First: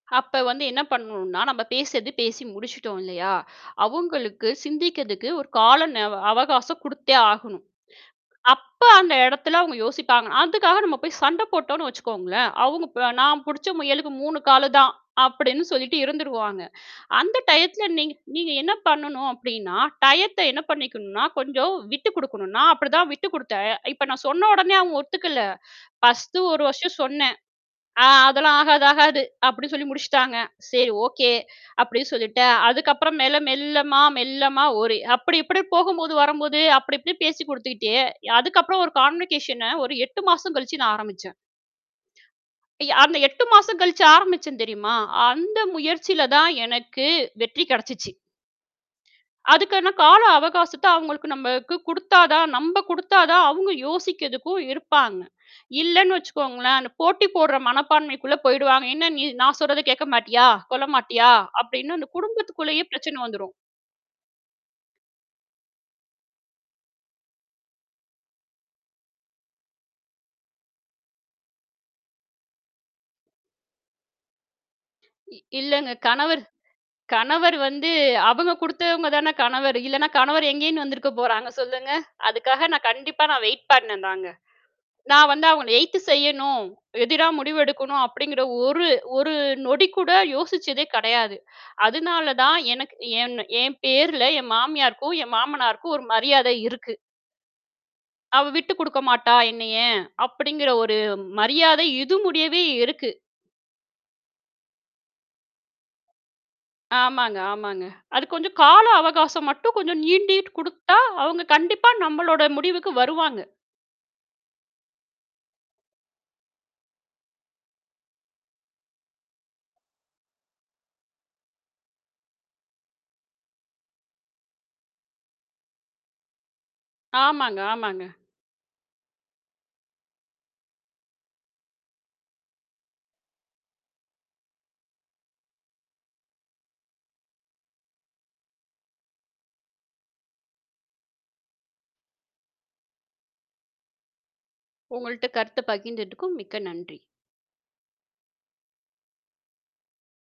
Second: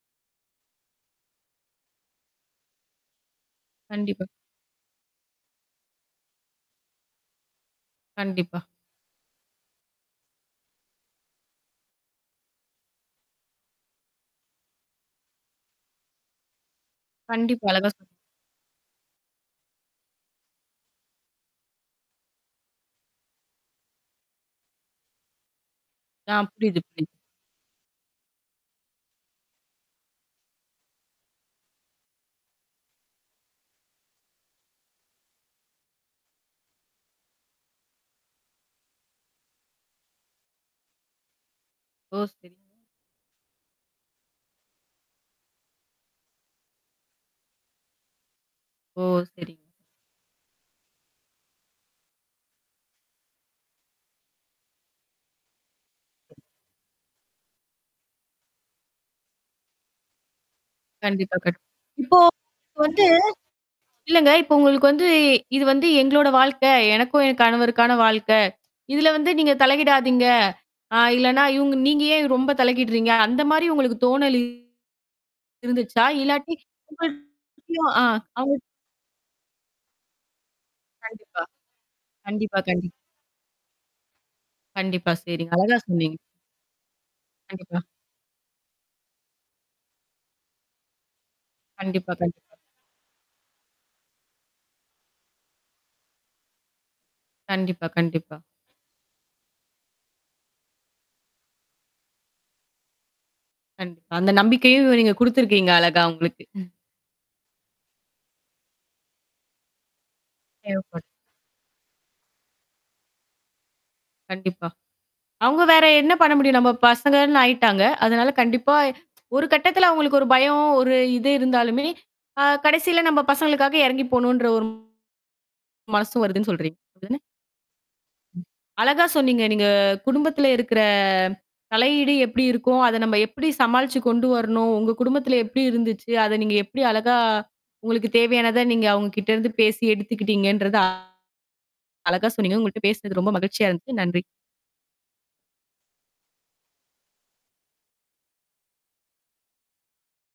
அப்ப வந்து என்ன பண்ணனும்னா, நாம பேசுறது பேசி முடிச்சிட்டோம் இல்லையா? கண்டிப்பா. அவுங்களுக்கு சிந்திக்கறதுக்கு ஒரு கால ந அவகாசம் குடுத்தே ஆகணும். கண்டிப்பா. அப்போ அந்த எடத்துல அவுங்க யோசிப்பாங்க. அதுக்காக நம்ம போய்ச் சண்டை போட்டோம்ன்னு வச்சுக்கோங்களேன், அவுங்க ப்ப, "நான் புடிச்ச முயலுக்கு 3 காலுதான்" அப்படின்னு சொல்லிட்டு இருந்துருவாங்க. அந்த கண்டிப்பா டயத்துல அழகா சொ நீங்க நீங்க என்ன பண்ணணும் அப்படின்னா? டயத்தை என்ன பண்ணிக்கணும்னா, கொஞ்சம் விட்டுக்குடுக்கணும், நா அப்படித்தான் விட்டுக்குடுத்தேன். இப்ப நான் சொன்னவுடனே அவுங்க ஒத்துக்கலை. ஆ, ஃபஸ்ட்டு ஒரு புரியுது, வருஷம் புரியுது. சொன்னேன். "ஆ, அதெல்லாம் ஆகாது, ஆகாது!" அப்படி சொல்லி முடிச்சிட்டாங்க. "சரி, ஓகே" அப்படின்னு சொல்லிட்டேன். அதுக்கப்புறம் மேல, மெல்லமா, மெல்லமா ஒரு அப்படி இப்படி போகும்போது, வரும்போது அப்படி இப்படி பேசிக்கொடுத்துக்கிட்டே, அதுக்கப்புறம் ஒரு கான்வர்சேஷன ஒரு 8 மாசம் கழிச்சு நான் ஆரம்பிச்சேன். ஓ, சரி. அய் அந்த 8 மாசம் கழிச்சு ஆரம்பிச்சேன் தெரியுமா? அந்த முயற்சியிலதான் எனக்கு வெற்றி கெடைச்சுச்சு. ஓ, சரி. அதுக்கானா கால அவகாசத்தை அவுங்களுக்கு நம்மக்கு குடுத்தாதான், நம்ப குடுத்தாதான் அவுங்க யோசிக்கிறதுக்கும் இருப்பாங்க. இல்லன்னு வச்சுக்கோங்களேன், அந்தப் போட்டி போடுற மனப்பான்மைக்குள்ள போயிடுவாங்க. "என்னா நீ! நான் சொல்றதை கேட்க மாட்டியா? கொள்ள மாட்டியா?" கண்டிப்பா கண் அப்டின்னு அந்தக் இப்போ குடும்பத்துக்குள்ளேயே வந்து பிரச்சனை வந்துரும். இல்லைங்க. இப்போ உங்களுக்கு வந்து "இது வந்து எங்களோட வாழ்க்கை. எனக்கும் என் கணவருக்கான வாழ்க்கை. இதுல வந்து நீங்கத் தலையிடாதீங்க ஆ இல்லன்னா, இவுங்க நீங்க ஏன் ரொம்ப தலையிடுறீங்க?" அந்த மாரி உங்களுக்குத் தோணல் இ இல்லங்க, இருந்துச்சா? கணவர் இல்லாட்டி. [unintelligible] கணவர் வந்து, ஆ அவுங்க [unintelligible] குடுத்தவங்கதானே கணவர். இல்லன்னா கணவர் எங்கேருந்து கண்டிப்பா, வந்திருக்கப்போறாங்க? சொல்லுங்க! கண்டிப்பா, அதுக்காக நான் கண்டி கண்டிப்பா நான் வெயிட் பண்னேன்தாங்க. கண்டிப்பா. நான் சரி, வந்து அவங்கள அழகா எதுத்து சொன்னீங்க. செய்யணும், எதிரா முடிவு கண்டிப்பா. எடுக்கணும், அப்படிங்கிற ஒரு ஒரு நொடி கூட யோசிச்சதே கிடையாது. கண்டிப்பா, கண் அதுனாலதான் எனக்கு ஏன்ன என் பேருல என் மாமியாருக்கும், என் மாமனாருக்கும் ஒரு மரியாதை இருக்கு. கண்டிப்பா, கண்டிப்பா. "அவ விட்டுக்குடுக்க மாட்டா என்னைய" அப்படிங்கிற ஒரு மரியாதை இது முடியவே இருக்கு. கண் அந்தக் நம்பிக்கையும் நீங்க குடுத்திருக்கீங்க, அழகா அவுங்களுக்கு ஆமாங்க, ஆமாங்க. அது கொஞ்சம் கால அவகாசம் மட்டும் கொஞ்சம் நீண்டிட் குடுத்தா, தேவப்பட அவுங்க கண்டிப்பா நம்பளோட முடிவுக்கு வருவாங்க. கண்டிப்பா. அவுங்க வேற என்ன பண்ண முடியும்? நம்ம பசங்கன்னு ஆயிட்டாங்க. அதனால கண்டிப்பா ஒரு கட்டத்துல அவங்களுக்கு ஒரு பயம், ஒரு இது இருந்தாலுமே, அ கடைசியில நம்ம பசங்களுக்காக எறங்கி போணுன்ற ஒரு மனசு வருதுன்னு சொல்றீங்க தானே? ஆமாங்க, ஆமாங்க. ம் அழகா சொன்னீங்க, நீங்க குடும்பத்துல இருக்கிற தலையீடு எப்படி இருக்கும்? அதை நம்ப எப்டி சமாளிச்சு கொண்டு வரணும்? உங்க குடும்பத்துல எப்டி இருந்துச்சு? அதை நீங்க எப்டி அழகா, உங்களுக்குத் தேவையானதை நீங்க அவங்க கிட்ட இருந்து பேசி எடுத்துக்கிட்டீங்கன்றத, அழகா சொன்னீங்க. உங்கள்ட்ட பேசுனது ரொம்ப மகிழ்ச்சியா இருந்துது. நன்றி! உங்கள்ட்ட கருத்த பகிர்ந்துட்டதுக்கும் மிக்க நன்றி!